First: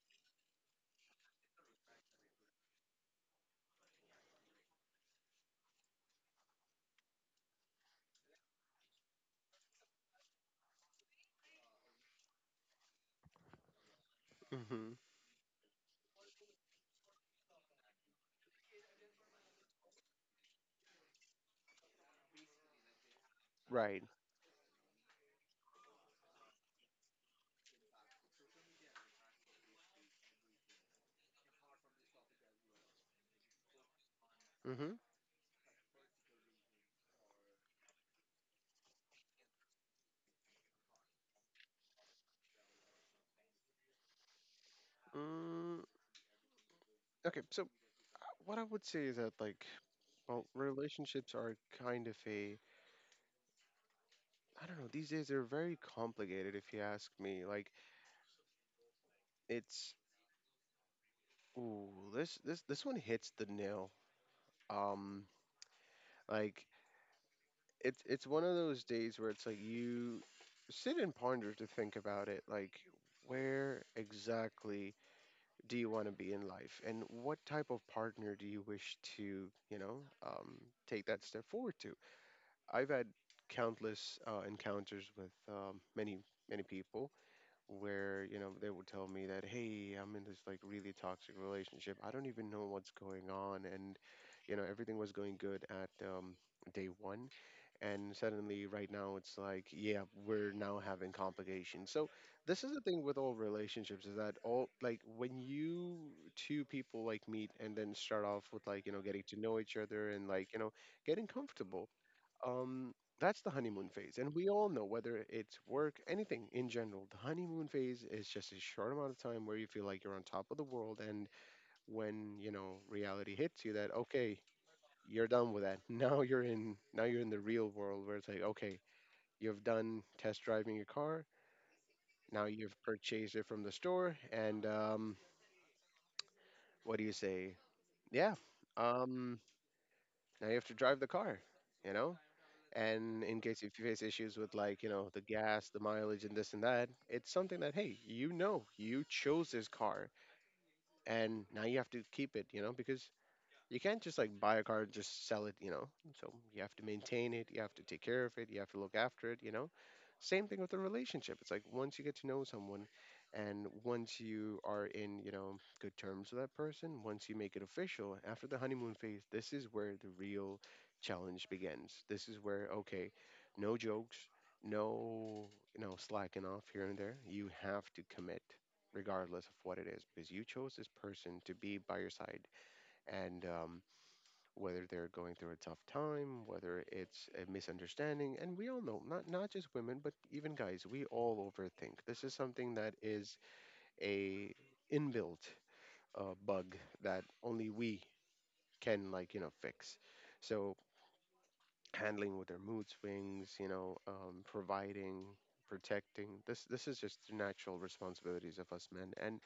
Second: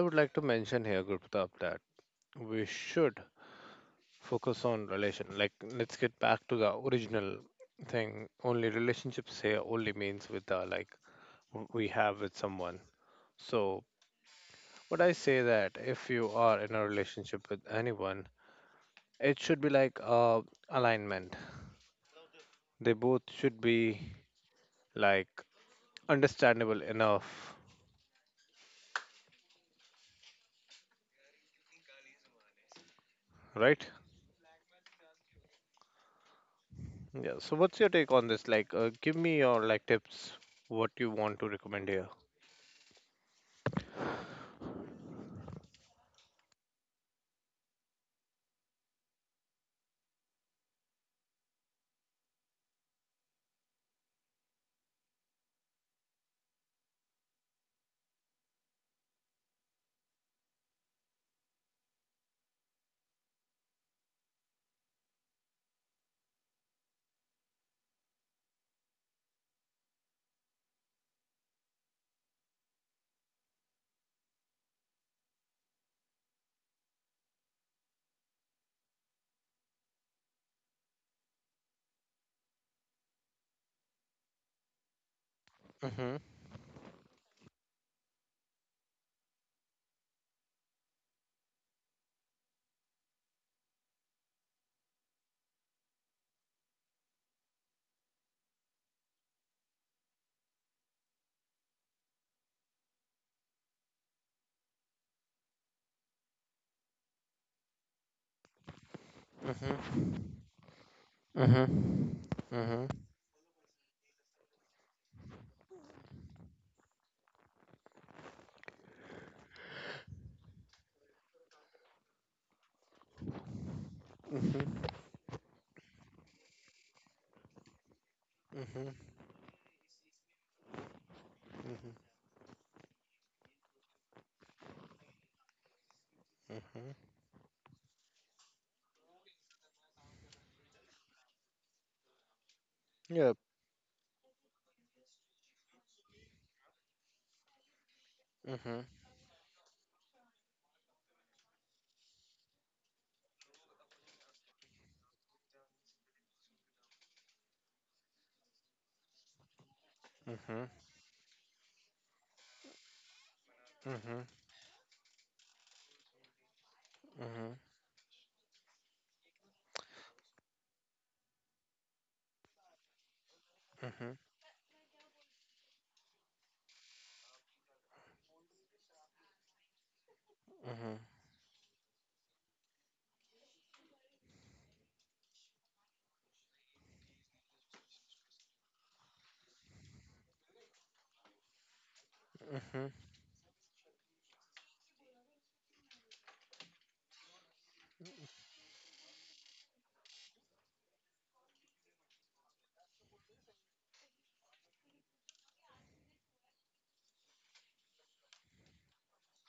would like to mention here, Gurpratap, that we should focus on relation. Like, let's get back to the original thing. Only relationships here only means with the like we have with someone. So, would I say that if you are in a relationship with anyone, it should be like alignment. They both should Right. be like understandable enough, right? Mm-hmm. Yeah. So, what's your take on this? Like, give me your like tips. What you want to recommend here? Mm, okay. So what I would say is that, like, well, relationships are kind of a— I don't know. These days they're very complicated. If you ask me, like, it's ooh, this one hits the nail. Um, like, it's one of those days where it's like you sit and ponder to think about it. Like, where exactly do you want to be in life, and what type of partner do you wish to, um, take that step forward to. I've had countless encounters with Mhm. many many people where, you know, they would tell me that, hey, I'm in this like really toxic relationship, I don't even know what's going on. And, you know, everything was going good at, day one, and suddenly right now it's like, yeah, we're now having complications. So this is the thing with all relationships, is that all, like, when you— two people like meet and then start off with, like, you know, getting to know each other, and Mhm. like, you know, getting comfortable, Mhm. Mhm. um, that's the honeymoon phase. And we all know, whether it's work, anything in general, the honeymoon phase is just a short amount of time where you feel like you're on top of the world. And when, you know, reality hits you that, okay, Mhm. you're done with that. Now you're in— now you're in the real world where it's like, okay, Mhm. you've done test driving your car. Mhm. Now you've purchased it from the store. And Mhm. what do you say? Yeah. Um, Now you have to drive the car, you know? And Yep. in case if you face issues with, like, you know, the gas, the mileage, and this and that, it's something that, hey, you know, Mhm. you chose this car, and now you have to keep it, you know, because you can't just like buy a car and just sell it, you know. So you have to maintain it, you have to take care of it, you have to look after it, you know. Same thing Mhm. with a relationship. It's like, once you get to know someone, and once Mhm. you are in, you know, good terms with that person, once you make Mhm. it official, after the honeymoon phase, this is where the real challenge begins. This is where, okay, no Mhm. Mhm. Mhm. jokes, no, you know, slacking off here and there. You have to commit regardless of what it is, because you chose this person to be by your side. And whether they're going through a tough time, whether it's a misunderstanding— and we all know, not just women, but even guys, we all overthink. This is something that is a inbuilt bug that only we can, like, you know, fix. So, handling with their mood swings, you know, providing, protecting. This is just the natural responsibilities of us men. And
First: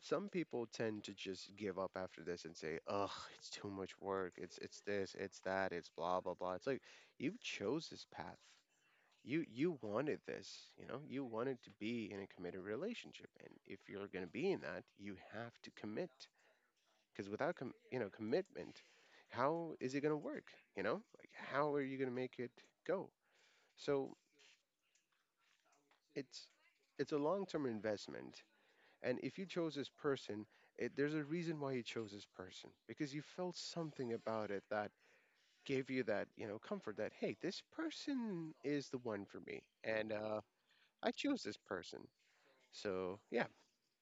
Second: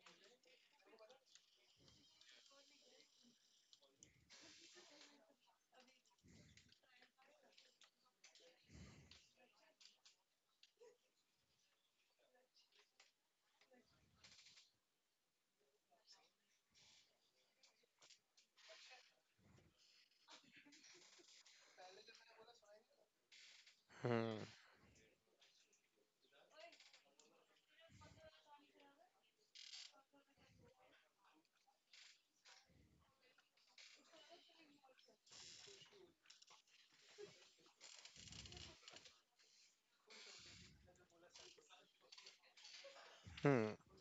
some people tend to just give up after this and say, "Ugh, it's too much work. It's this, it's that, it's blah blah blah." It's like, you chose this path. You wanted this, you know? You wanted to be in a committed relationship. And if you're going to be in that, you have to commit. Because without com- you know, commitment, how is it going to work, you know? Like, how are you going to make it go? So, Hmm. it's it's a long-term investment. And if you chose this person, it— there's a reason why you chose this person, because you felt something about it that gave you that, you know, comfort that, hey, this person is the one for me. And I chose this person. So, yeah.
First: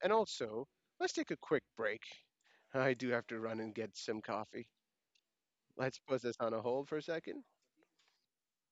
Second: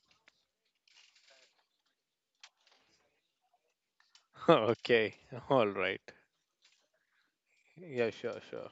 And also, let's take a quick break. I do have to run and get some coffee. Okay. All Let's right. put this on a hold for a second. Yeah. Sure. Sure.